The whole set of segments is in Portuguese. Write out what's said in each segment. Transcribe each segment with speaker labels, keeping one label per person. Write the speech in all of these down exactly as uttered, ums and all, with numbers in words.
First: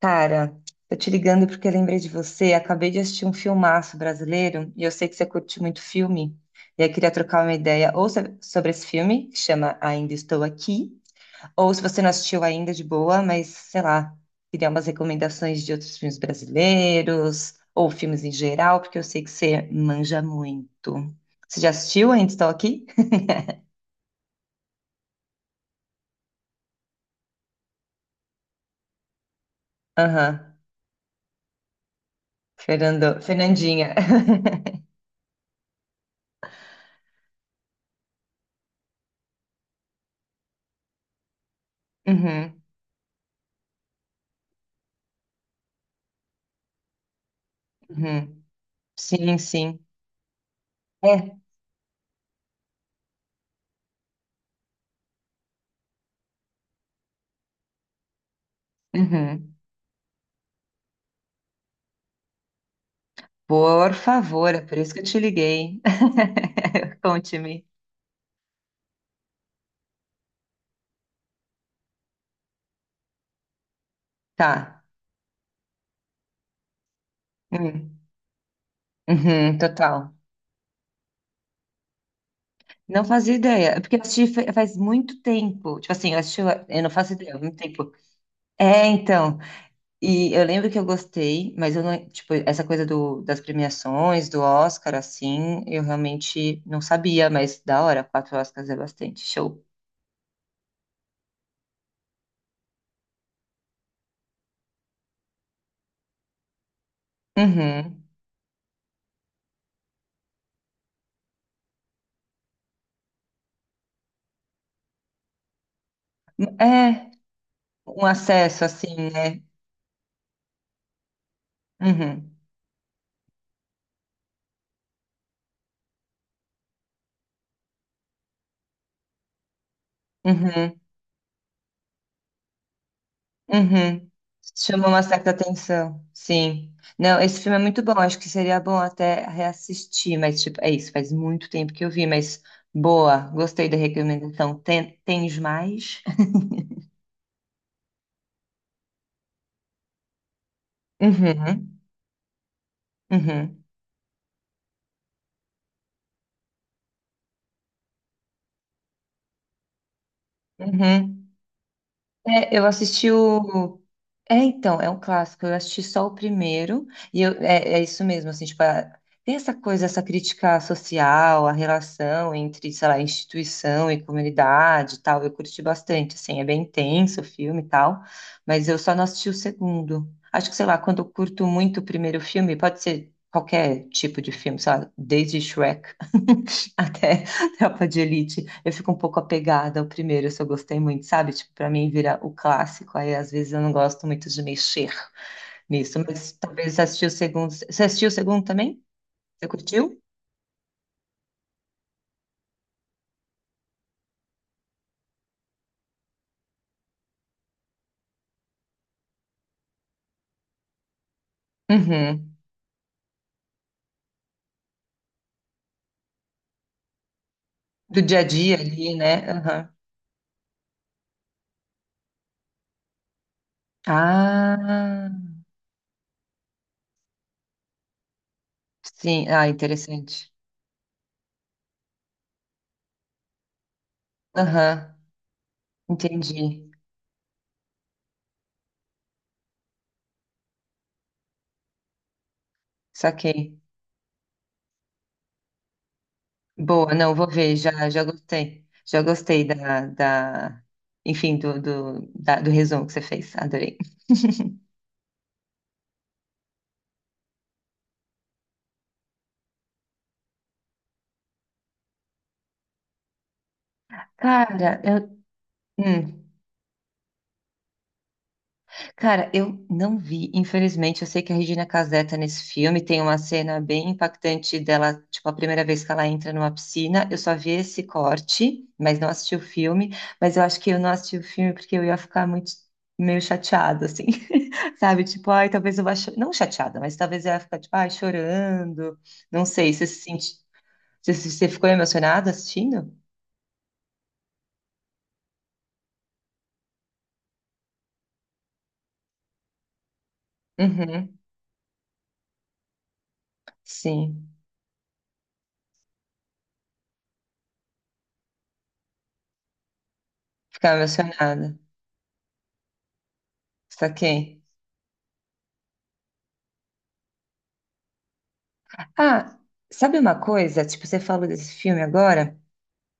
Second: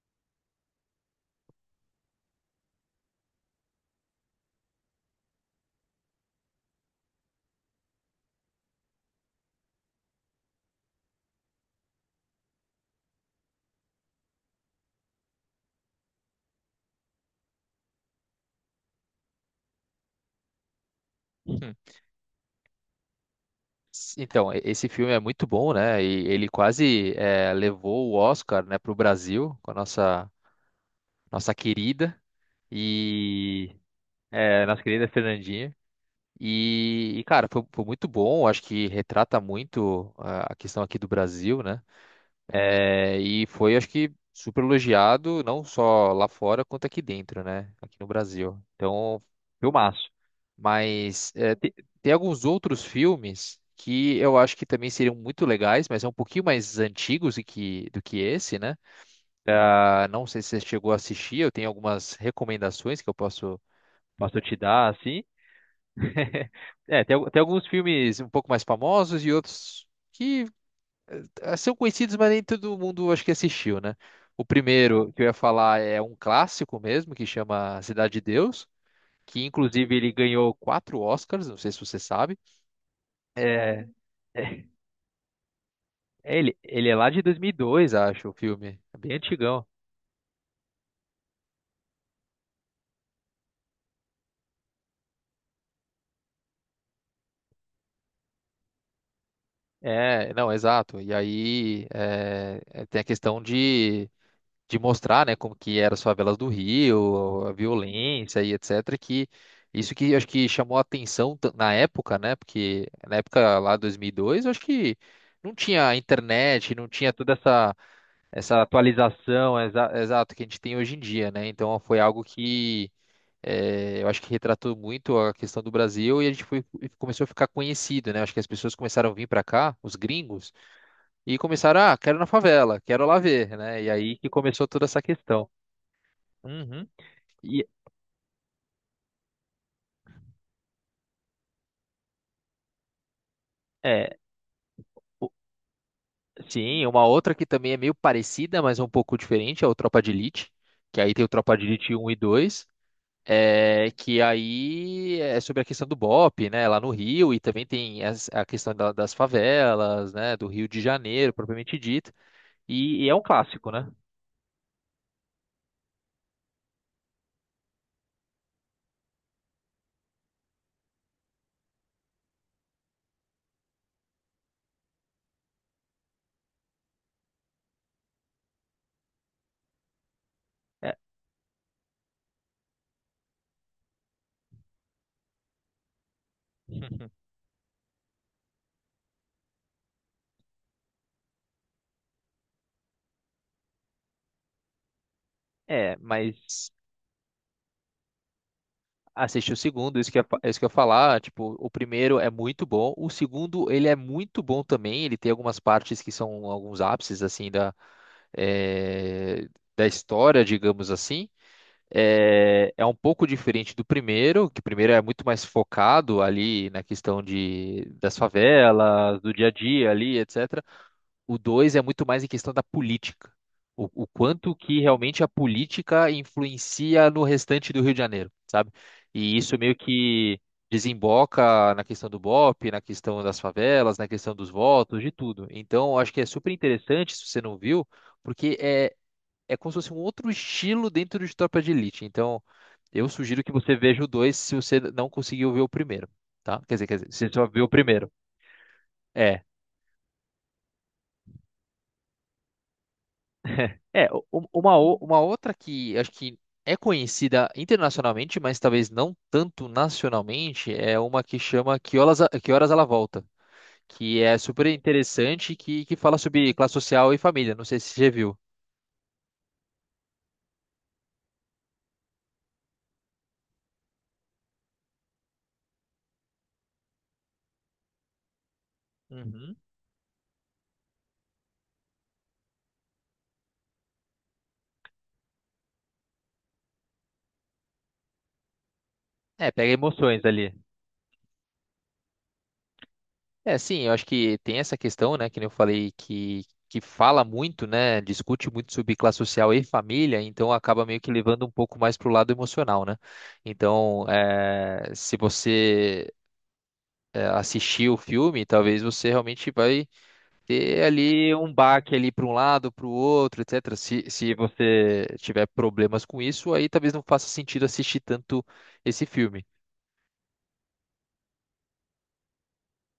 Speaker 1: Cara, tô te ligando porque eu lembrei de você. Acabei de assistir um filmaço brasileiro e eu sei que você curte muito filme. E aí queria trocar uma ideia ou so- sobre esse filme, que chama Ainda Estou Aqui, ou se você não assistiu ainda, de boa, mas sei lá, queria umas recomendações de outros filmes brasileiros ou filmes em geral, porque eu sei que você manja muito. Você já
Speaker 2: Hum.
Speaker 1: assistiu Ainda Estou Aqui?
Speaker 2: Então, e- esse filme é muito bom, né? E ele quase eh, levou o Oscar, né, para o Brasil com a nossa
Speaker 1: Aham,
Speaker 2: nossa querida
Speaker 1: Fernando,
Speaker 2: e
Speaker 1: Fernandinha.
Speaker 2: eh, nossa querida Fernandinha. E, e, cara, foi, foi muito bom. Acho que retrata muito ah, a questão aqui do Brasil, né?
Speaker 1: Uhum,
Speaker 2: É, e foi, acho que, super elogiado, não só lá fora, quanto aqui dentro, né? Aqui no
Speaker 1: uhum.
Speaker 2: Brasil. Então,
Speaker 1: Sim, sim.
Speaker 2: filmaço. Mas
Speaker 1: É.
Speaker 2: é, te- tem alguns outros filmes que eu acho que também seriam muito legais, mas são um pouquinho mais antigos e que, do que esse, né?
Speaker 1: Uhum.
Speaker 2: Ah, não sei se você chegou a assistir, eu tenho algumas recomendações que eu posso,
Speaker 1: Por
Speaker 2: posso
Speaker 1: favor,
Speaker 2: te
Speaker 1: é por
Speaker 2: dar,
Speaker 1: isso que eu te
Speaker 2: assim.
Speaker 1: liguei.
Speaker 2: É, tem, al- tem
Speaker 1: Conte-me.
Speaker 2: alguns filmes um pouco mais famosos e outros. Que ah, são conhecidos, mas nem todo mundo acho que assistiu, né? O
Speaker 1: Tá.
Speaker 2: primeiro que eu ia falar é um clássico mesmo, que chama
Speaker 1: Hum.
Speaker 2: Cidade de Deus, que
Speaker 1: Uhum,
Speaker 2: inclusive ele
Speaker 1: total.
Speaker 2: ganhou quatro Oscars, não sei se você sabe.
Speaker 1: Não fazia ideia. É
Speaker 2: É,
Speaker 1: porque eu assisti fa-
Speaker 2: é-
Speaker 1: faz muito tempo. Tipo assim, eu assisti.
Speaker 2: ele,
Speaker 1: Eu
Speaker 2: ele
Speaker 1: não
Speaker 2: é lá
Speaker 1: faço
Speaker 2: de
Speaker 1: ideia, há muito tempo.
Speaker 2: dois mil e dois, acho, o filme.
Speaker 1: É,
Speaker 2: É bem
Speaker 1: então.
Speaker 2: antigão.
Speaker 1: E eu lembro que eu gostei, mas eu não. Tipo, essa coisa do, das premiações, do Oscar, assim, eu realmente não sabia, mas da hora, quatro Oscars é bastante. Show.
Speaker 2: É, não, exato. E aí é, é, tem a questão de de mostrar, né, como que eram as favelas do Rio, a
Speaker 1: Uhum.
Speaker 2: violência e etc, que isso que eu acho que chamou a atenção ta- na época, né, porque na época lá dois mil e dois, eu acho que não tinha internet, não
Speaker 1: É,
Speaker 2: tinha toda essa
Speaker 1: um
Speaker 2: essa
Speaker 1: acesso, assim, né?
Speaker 2: atualização exa exato que a gente tem hoje em dia, né? Então foi algo
Speaker 1: Uhum.
Speaker 2: que eh, eu acho que retratou muito a questão do Brasil e a gente foi, e começou a ficar conhecido, né? Acho que as pessoas começaram a vir para cá, os gringos,
Speaker 1: Uhum.
Speaker 2: e começaram, ah, quero ir na favela, quero lá ver, né? E
Speaker 1: Uhum.
Speaker 2: aí que começou toda
Speaker 1: Chama
Speaker 2: essa
Speaker 1: uma certa
Speaker 2: questão.
Speaker 1: atenção, sim.
Speaker 2: Uhum.
Speaker 1: Não, esse filme é
Speaker 2: E
Speaker 1: muito bom, acho que seria bom até reassistir, mas tipo, é isso, faz muito tempo que eu vi, mas boa, gostei da
Speaker 2: é,
Speaker 1: recomendação. Tem,
Speaker 2: o-
Speaker 1: tens mais?
Speaker 2: sim, uma outra que também é meio parecida, mas é um pouco diferente, é o Tropa de Elite, que aí tem o Tropa de
Speaker 1: Uhum,
Speaker 2: Elite um e dois,
Speaker 1: uhum,
Speaker 2: é, que aí é sobre a questão do B O P, né, lá no Rio, e também tem as- a questão da- das favelas, né, do Rio de
Speaker 1: uhum.
Speaker 2: Janeiro, propriamente dito,
Speaker 1: É, eu
Speaker 2: e, e
Speaker 1: assisti
Speaker 2: é um clássico,
Speaker 1: o.
Speaker 2: né?
Speaker 1: É, então, é um clássico. Eu assisti só o primeiro, e eu- é, é isso mesmo, assim, tipo, a- tem essa coisa, essa crítica social, a relação entre, sei lá, instituição e comunidade e tal. Eu curti bastante, assim, é bem intenso o filme e tal, mas eu só não assisti o segundo. Acho que, sei lá,
Speaker 2: É,
Speaker 1: quando eu curto muito o primeiro filme, pode ser qualquer tipo de filme, sei lá, desde Shrek até Tropa de Elite, eu fico um pouco apegada ao primeiro, se eu gostei muito, sabe? Tipo, pra mim vira o clássico, aí às vezes eu não gosto muito de mexer
Speaker 2: é,
Speaker 1: nisso, mas
Speaker 2: mas
Speaker 1: talvez você assistiu o segundo. Você assistiu o segundo também? Você
Speaker 2: assisti o segundo,
Speaker 1: curtiu?
Speaker 2: isso que eu, isso que eu ia falar, tipo, o primeiro é muito bom, o segundo, ele é muito bom também, ele tem algumas partes que são alguns ápices, assim, da, eh, da história, digamos assim.
Speaker 1: Uhum.
Speaker 2: É, é um pouco diferente do primeiro, que o primeiro é muito mais focado ali na questão de,
Speaker 1: Do
Speaker 2: das
Speaker 1: dia a dia ali,
Speaker 2: favelas,
Speaker 1: né?
Speaker 2: do dia a
Speaker 1: Aham.
Speaker 2: dia ali, etecetera. O dois é muito mais em questão da política. O, o quanto que
Speaker 1: Ah,
Speaker 2: realmente a política influencia no restante do Rio de Janeiro, sabe?
Speaker 1: sim.
Speaker 2: E
Speaker 1: Ah,
Speaker 2: isso meio
Speaker 1: interessante.
Speaker 2: que desemboca na questão do B O P, na questão das favelas, na questão dos
Speaker 1: Aham,
Speaker 2: votos, de tudo. Então, eu acho que é super
Speaker 1: entendi.
Speaker 2: interessante, se você não viu, porque é, é como se fosse um outro estilo dentro de Tropa de Elite. Então, eu
Speaker 1: Saquei.
Speaker 2: sugiro que você veja o dois se você não conseguiu ver o primeiro, tá? Quer dizer,
Speaker 1: Boa,
Speaker 2: quer dizer,
Speaker 1: não,
Speaker 2: se
Speaker 1: vou
Speaker 2: você só
Speaker 1: ver,
Speaker 2: viu o
Speaker 1: já, já
Speaker 2: primeiro.
Speaker 1: gostei. Já gostei
Speaker 2: É.
Speaker 1: da, da, enfim, do, do, da- do resumo que você fez. Adorei.
Speaker 2: É, u- u- uma, o- uma outra que acho que é conhecida internacionalmente, mas talvez não tanto nacionalmente, é uma que chama Que Horas, A- Que Horas Ela Volta, que é super
Speaker 1: Cara, eu,
Speaker 2: interessante, que, que fala
Speaker 1: hum.
Speaker 2: sobre classe social e família. Não sei se você já viu.
Speaker 1: Cara, eu não vi, infelizmente. Eu sei que a Regina Casé tá nesse filme, tem uma cena bem impactante dela, tipo, a primeira vez que ela entra numa piscina. Eu só vi esse corte, mas não assisti o
Speaker 2: Uhum.
Speaker 1: filme. Mas eu acho que eu não assisti o filme porque eu ia ficar muito, meio chateada, assim, sabe? Tipo, ai, talvez eu vá. cho- Não chateada, mas talvez eu ia ficar, tipo, ai, chorando. Não
Speaker 2: É,
Speaker 1: sei,
Speaker 2: pega
Speaker 1: você se
Speaker 2: emoções
Speaker 1: sente.
Speaker 2: ali.
Speaker 1: Você, você ficou emocionada assistindo?
Speaker 2: É, sim, eu acho que tem essa questão, né, que nem eu falei, que, que fala muito, né, discute muito sobre classe social e família, então acaba meio que
Speaker 1: Uhum,
Speaker 2: levando um pouco mais pro lado emocional, né? Então,
Speaker 1: sim,
Speaker 2: eh, se você é, assistir o filme, talvez você realmente vai
Speaker 1: ficava
Speaker 2: ter ali um
Speaker 1: emocionada.
Speaker 2: baque ali para um lado, para o outro, etecetera. Se, se
Speaker 1: Saquei.
Speaker 2: você tiver problemas com isso, aí talvez não faça sentido assistir tanto esse
Speaker 1: Ah,
Speaker 2: filme.
Speaker 1: sabe uma coisa? Tipo, você falou desse filme agora,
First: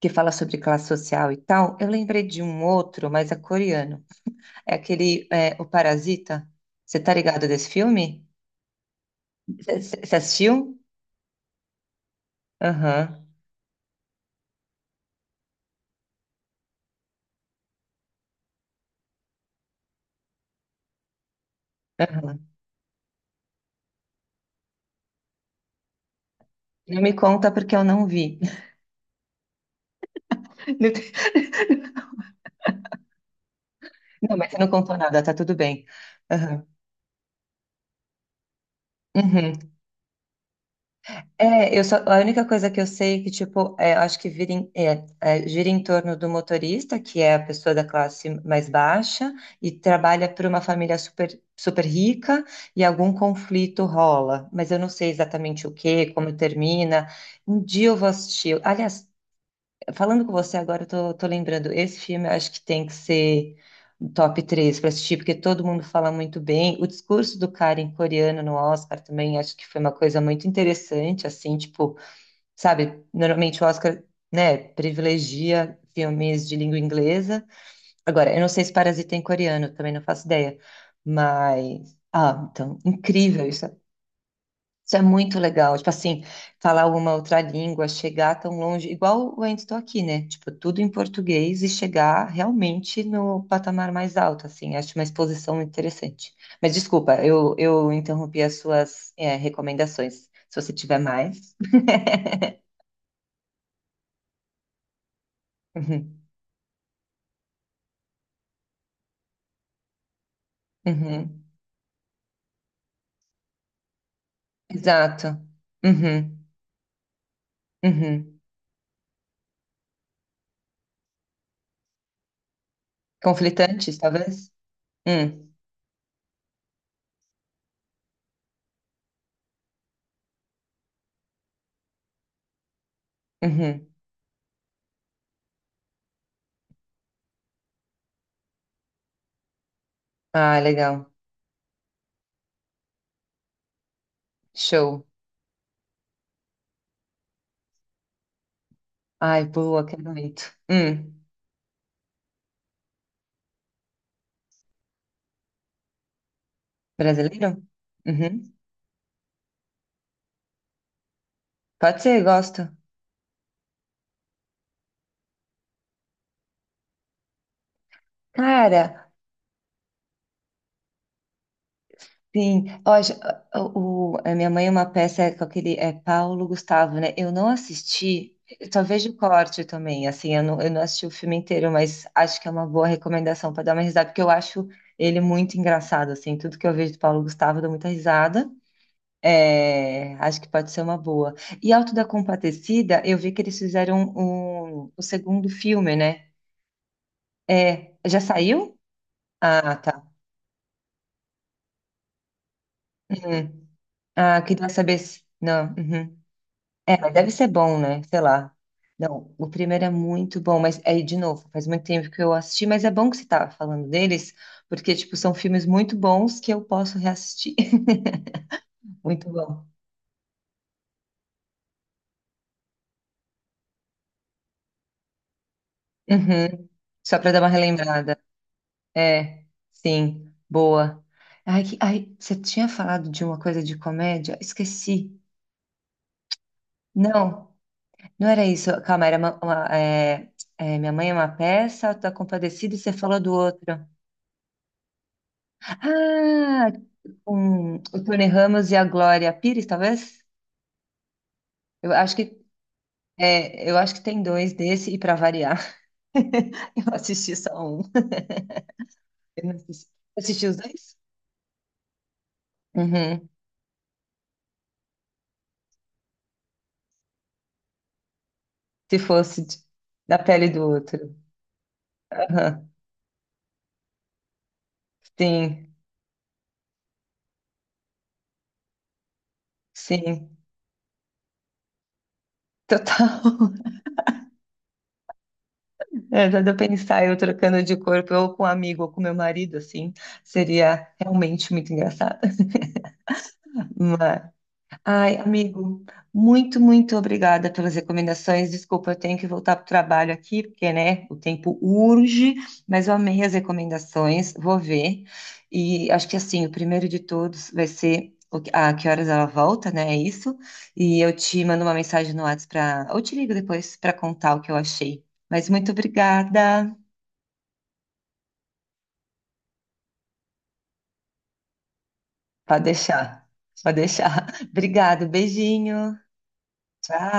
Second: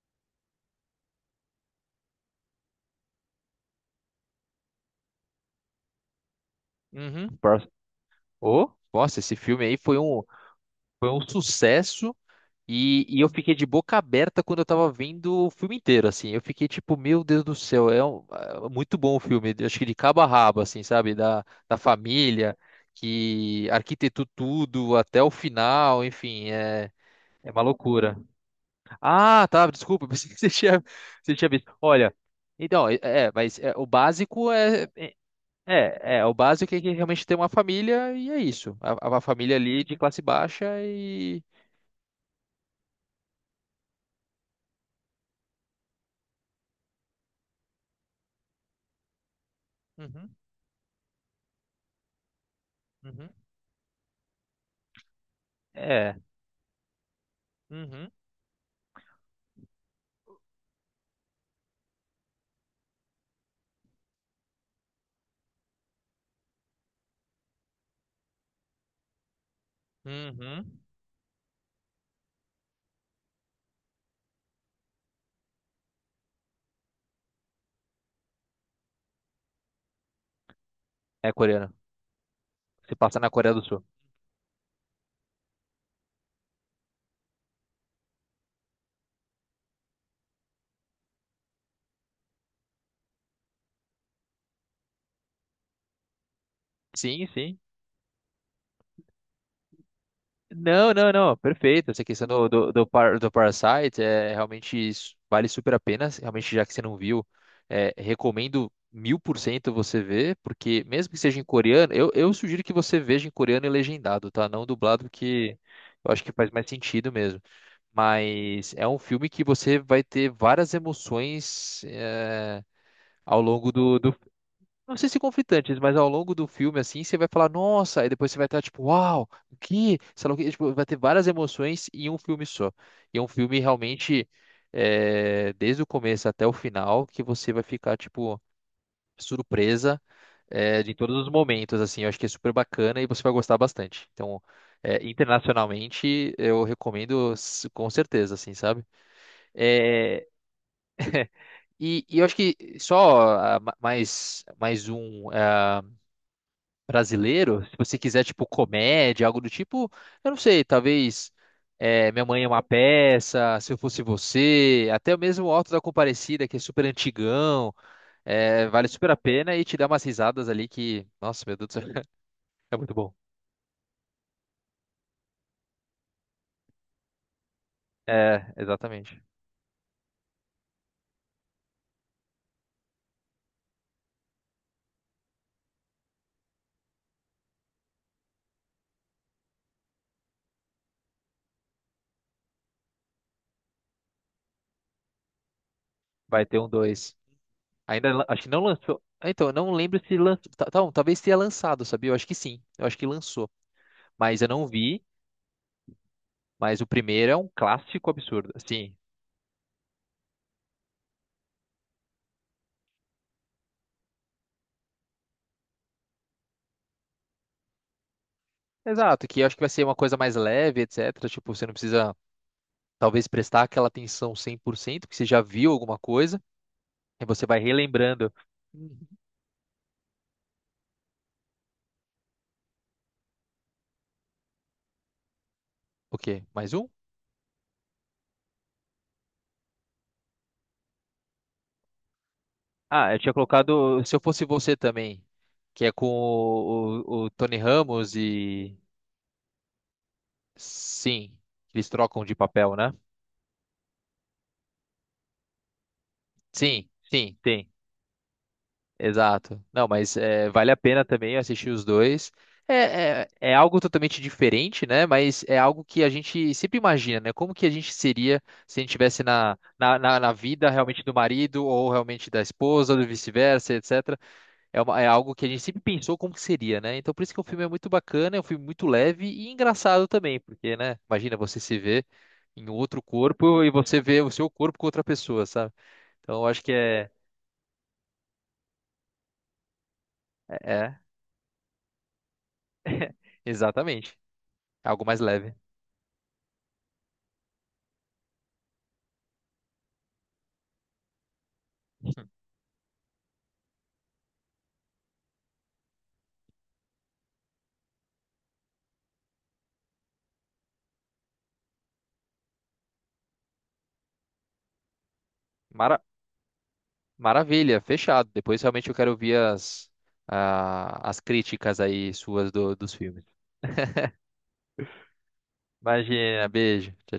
Speaker 1: que fala sobre classe social e tal. Eu lembrei de um outro, mas é coreano. É aquele, é, O Parasita. Você tá
Speaker 2: Uhum.
Speaker 1: ligado
Speaker 2: Pró-
Speaker 1: desse filme?
Speaker 2: Ô, nossa, esse filme aí
Speaker 1: Você
Speaker 2: foi
Speaker 1: você
Speaker 2: um,
Speaker 1: assistiu?
Speaker 2: foi um sucesso. E, e
Speaker 1: Aham,
Speaker 2: eu fiquei de boca aberta quando eu tava vendo o filme inteiro, assim. Eu fiquei tipo, meu Deus do céu, é, um- é muito bom o filme. Eu acho que de cabo a rabo, assim, sabe? Da, da
Speaker 1: aham.
Speaker 2: família, que arquitetou tudo até o final, enfim, é,
Speaker 1: Não me conta
Speaker 2: é uma
Speaker 1: porque eu não
Speaker 2: loucura.
Speaker 1: vi.
Speaker 2: Ah, tá, desculpa, pensei que você tinha, você tinha visto. Olha, então, é, é, mas é, o
Speaker 1: Não, mas
Speaker 2: básico
Speaker 1: você não
Speaker 2: é,
Speaker 1: contou
Speaker 2: é,
Speaker 1: nada, tá tudo bem.
Speaker 2: é, é, o
Speaker 1: Aham.
Speaker 2: básico é que realmente tem uma família e é isso. A, a família
Speaker 1: Uhum.
Speaker 2: ali de classe baixa e.
Speaker 1: É, eu só, a única coisa que eu sei é que, tipo, é, eu acho que vira em- é, é, gira em torno do motorista, que é a pessoa da classe mais baixa, e trabalha
Speaker 2: Uhum,
Speaker 1: para uma família super, super rica, e algum
Speaker 2: uhum.
Speaker 1: conflito rola. Mas eu não sei exatamente o que,
Speaker 2: É.
Speaker 1: como termina. Um dia eu vou
Speaker 2: Uhum,
Speaker 1: assistir. Aliás, falando com você agora, eu tô, tô lembrando, esse filme eu acho que tem que ser top três para assistir, porque todo mundo fala muito bem. O discurso do cara em coreano no Oscar também acho que foi uma coisa muito
Speaker 2: uhum.
Speaker 1: interessante, assim, tipo, sabe, normalmente o Oscar, né, privilegia filmes de língua inglesa. Agora, eu não sei se Parasita é em coreano, também não faço ideia,
Speaker 2: É coreano.
Speaker 1: mas... Ah, então,
Speaker 2: Se passa na
Speaker 1: incrível
Speaker 2: Coreia do
Speaker 1: isso.
Speaker 2: Sul.
Speaker 1: Isso é muito legal. Tipo assim, falar uma outra língua, chegar tão longe, igual eu ainda estou aqui, né? Tipo, tudo em português e chegar realmente no patamar mais alto, assim. Acho uma exposição muito interessante. Mas desculpa,
Speaker 2: Sim,
Speaker 1: eu,
Speaker 2: sim.
Speaker 1: eu interrompi as suas, é, recomendações. Se você
Speaker 2: Não,
Speaker 1: tiver
Speaker 2: não, não.
Speaker 1: mais.
Speaker 2: Perfeito. Essa questão do, do, do, par, do Parasite é realmente isso, vale super a pena.
Speaker 1: Uhum,
Speaker 2: Realmente, já que você não viu, é, recomendo mil por cento você ver, porque mesmo que seja
Speaker 1: uhum.
Speaker 2: em coreano, eu, eu sugiro que você veja em coreano e legendado, tá? Não dublado,
Speaker 1: Exato.
Speaker 2: que eu acho que
Speaker 1: Uhum,
Speaker 2: faz mais sentido mesmo.
Speaker 1: uhum.
Speaker 2: Mas é um filme que você vai ter várias emoções, é, ao longo
Speaker 1: Conflitantes,
Speaker 2: do, do...
Speaker 1: talvez?
Speaker 2: Não sei se
Speaker 1: Hum,
Speaker 2: conflitantes, mas ao longo do filme, assim, você vai falar, nossa, aí depois você vai estar tipo, uau, o que? Sei lá o quê. Tipo, vai ter várias emoções em um filme só. E é um filme
Speaker 1: uhum.
Speaker 2: realmente, é, desde o começo até o final, que você vai ficar, tipo, surpresa,
Speaker 1: Ah,
Speaker 2: é, de
Speaker 1: legal.
Speaker 2: todos os momentos, assim. Eu acho que é super bacana e você vai gostar bastante. Então, é,
Speaker 1: Show.
Speaker 2: internacionalmente, eu recomendo s- com certeza, assim, sabe?
Speaker 1: Ai, boa, quero
Speaker 2: É,
Speaker 1: muito. Hum.
Speaker 2: e, e eu acho que só ah, ma- mais, mais um. Eh,
Speaker 1: Brasileiro?
Speaker 2: brasileiro, se você quiser, tipo,
Speaker 1: Uhum.
Speaker 2: comédia, algo do tipo, eu não sei, talvez
Speaker 1: Pode
Speaker 2: é,
Speaker 1: ser,
Speaker 2: Minha Mãe é uma
Speaker 1: gosto.
Speaker 2: Peça, Se Eu Fosse Você, até mesmo o Alto da Comparecida, que é super antigão, é, vale
Speaker 1: Cara,
Speaker 2: super a pena e te dá umas risadas ali que, nossa, meu Deus do céu,
Speaker 1: sim.
Speaker 2: é
Speaker 1: Eu
Speaker 2: muito bom.
Speaker 1: acho- o, o- a Minha Mãe é uma Peça com aquele é Paulo Gustavo, né? Eu não assisti,
Speaker 2: É,
Speaker 1: eu só vejo
Speaker 2: exatamente.
Speaker 1: corte também, assim, eu não, eu não assisti o filme inteiro, mas acho que é uma boa recomendação para dar uma risada, porque eu acho ele muito engraçado, assim, tudo que eu vejo do Paulo Gustavo eu dou muita risada. É, acho que pode ser uma boa. E Auto da Compadecida, eu vi que eles fizeram um, um, o segundo filme, né?
Speaker 2: Vai ter um dois.
Speaker 1: É,
Speaker 2: Ainda,
Speaker 1: já
Speaker 2: lan- acho que não
Speaker 1: saiu?
Speaker 2: lançou. Ah, então, eu não
Speaker 1: Ah,
Speaker 2: lembro
Speaker 1: tá.
Speaker 2: se lançou. Então, talvez tenha lançado, sabia? Eu acho que sim. Eu acho que lançou.
Speaker 1: Uhum. Ah,
Speaker 2: Mas eu não
Speaker 1: queria saber
Speaker 2: vi.
Speaker 1: se... Não, uhum.
Speaker 2: Mas o
Speaker 1: É, mas
Speaker 2: primeiro
Speaker 1: deve
Speaker 2: é um
Speaker 1: ser bom, né?
Speaker 2: clássico
Speaker 1: Sei lá.
Speaker 2: absurdo. Sim,
Speaker 1: Não, o primeiro é muito bom, mas aí, de novo, faz muito tempo que eu assisti, mas é bom que você tava falando deles, porque, tipo, são filmes muito bons que eu posso reassistir.
Speaker 2: exato,
Speaker 1: Muito
Speaker 2: que eu acho que
Speaker 1: bom.
Speaker 2: vai ser uma coisa mais leve, etecetera. Tipo, você não precisa, talvez, prestar aquela atenção cem por cento que você já viu alguma coisa,
Speaker 1: Uhum. Só
Speaker 2: e
Speaker 1: pra dar
Speaker 2: você
Speaker 1: uma
Speaker 2: vai
Speaker 1: relembrada.
Speaker 2: relembrando.
Speaker 1: É, sim, boa. Ai, que- ai, você tinha falado de uma coisa de comédia? Esqueci.
Speaker 2: O quê? Mais um?
Speaker 1: Não, não era isso. Calma, era uma, uma, é, é, Minha Mãe é uma Peça, Tá Compadecida, e você
Speaker 2: Ah, eu
Speaker 1: falou
Speaker 2: tinha
Speaker 1: do outro.
Speaker 2: colocado Se Eu Fosse Você também, que é com
Speaker 1: Ah,
Speaker 2: o, o- o Tony
Speaker 1: com o
Speaker 2: Ramos
Speaker 1: Tony Ramos e
Speaker 2: e...
Speaker 1: a Glória Pires, talvez?
Speaker 2: Sim, eles
Speaker 1: Eu acho
Speaker 2: trocam de
Speaker 1: que
Speaker 2: papel, né?
Speaker 1: é, eu acho que tem dois desse e para variar, eu
Speaker 2: Sim,
Speaker 1: assisti
Speaker 2: sim,
Speaker 1: só
Speaker 2: tem.
Speaker 1: um. Eu não
Speaker 2: Exato. Não,
Speaker 1: assisti,
Speaker 2: mas
Speaker 1: assisti
Speaker 2: é,
Speaker 1: os
Speaker 2: vale a
Speaker 1: dois?
Speaker 2: pena também assistir os dois. É,
Speaker 1: Uhum.
Speaker 2: é, é algo totalmente diferente, né? Mas é algo que a gente sempre imagina, né? Como que a gente seria se a gente
Speaker 1: Se
Speaker 2: estivesse
Speaker 1: fosse de-
Speaker 2: na, na,
Speaker 1: da
Speaker 2: na, na
Speaker 1: pele do
Speaker 2: vida realmente do
Speaker 1: outro.
Speaker 2: marido ou realmente da
Speaker 1: Aham.
Speaker 2: esposa, ou vice-versa, etecetera. É, uma- é algo que a gente
Speaker 1: Sim,
Speaker 2: sempre pensou como que seria, né? Então por isso que o filme é muito bacana, é um filme muito leve e engraçado
Speaker 1: sim.
Speaker 2: também, porque, né? Imagina você se ver em outro
Speaker 1: Total.
Speaker 2: corpo e você vê o seu corpo com outra pessoa, sabe?
Speaker 1: É,
Speaker 2: Então
Speaker 1: dá
Speaker 2: eu
Speaker 1: pra
Speaker 2: acho que
Speaker 1: pensar
Speaker 2: é,
Speaker 1: eu trocando de corpo, ou com um amigo, ou com meu marido, assim,
Speaker 2: é,
Speaker 1: seria
Speaker 2: é,
Speaker 1: realmente muito engraçado.
Speaker 2: exatamente.
Speaker 1: Mas,
Speaker 2: Algo
Speaker 1: ai,
Speaker 2: mais leve.
Speaker 1: amigo, muito, muito obrigada pelas recomendações. Desculpa, eu tenho que voltar para o trabalho aqui, porque, né, o tempo urge, mas eu amei as recomendações, vou ver. E acho que, assim, o primeiro de todos vai ser o que- a Que Horas Ela Volta, né, é isso? E eu te mando uma mensagem no WhatsApp para... Ou te ligo depois para contar o que eu achei. Mas muito
Speaker 2: Mara-
Speaker 1: obrigada.
Speaker 2: Maravilha, fechado. Depois realmente eu quero ouvir as, ah, as críticas aí suas
Speaker 1: Pode
Speaker 2: do- dos filmes.
Speaker 1: deixar, pode deixar. Obrigado, beijinho.
Speaker 2: Imagina, beijo. Tchau,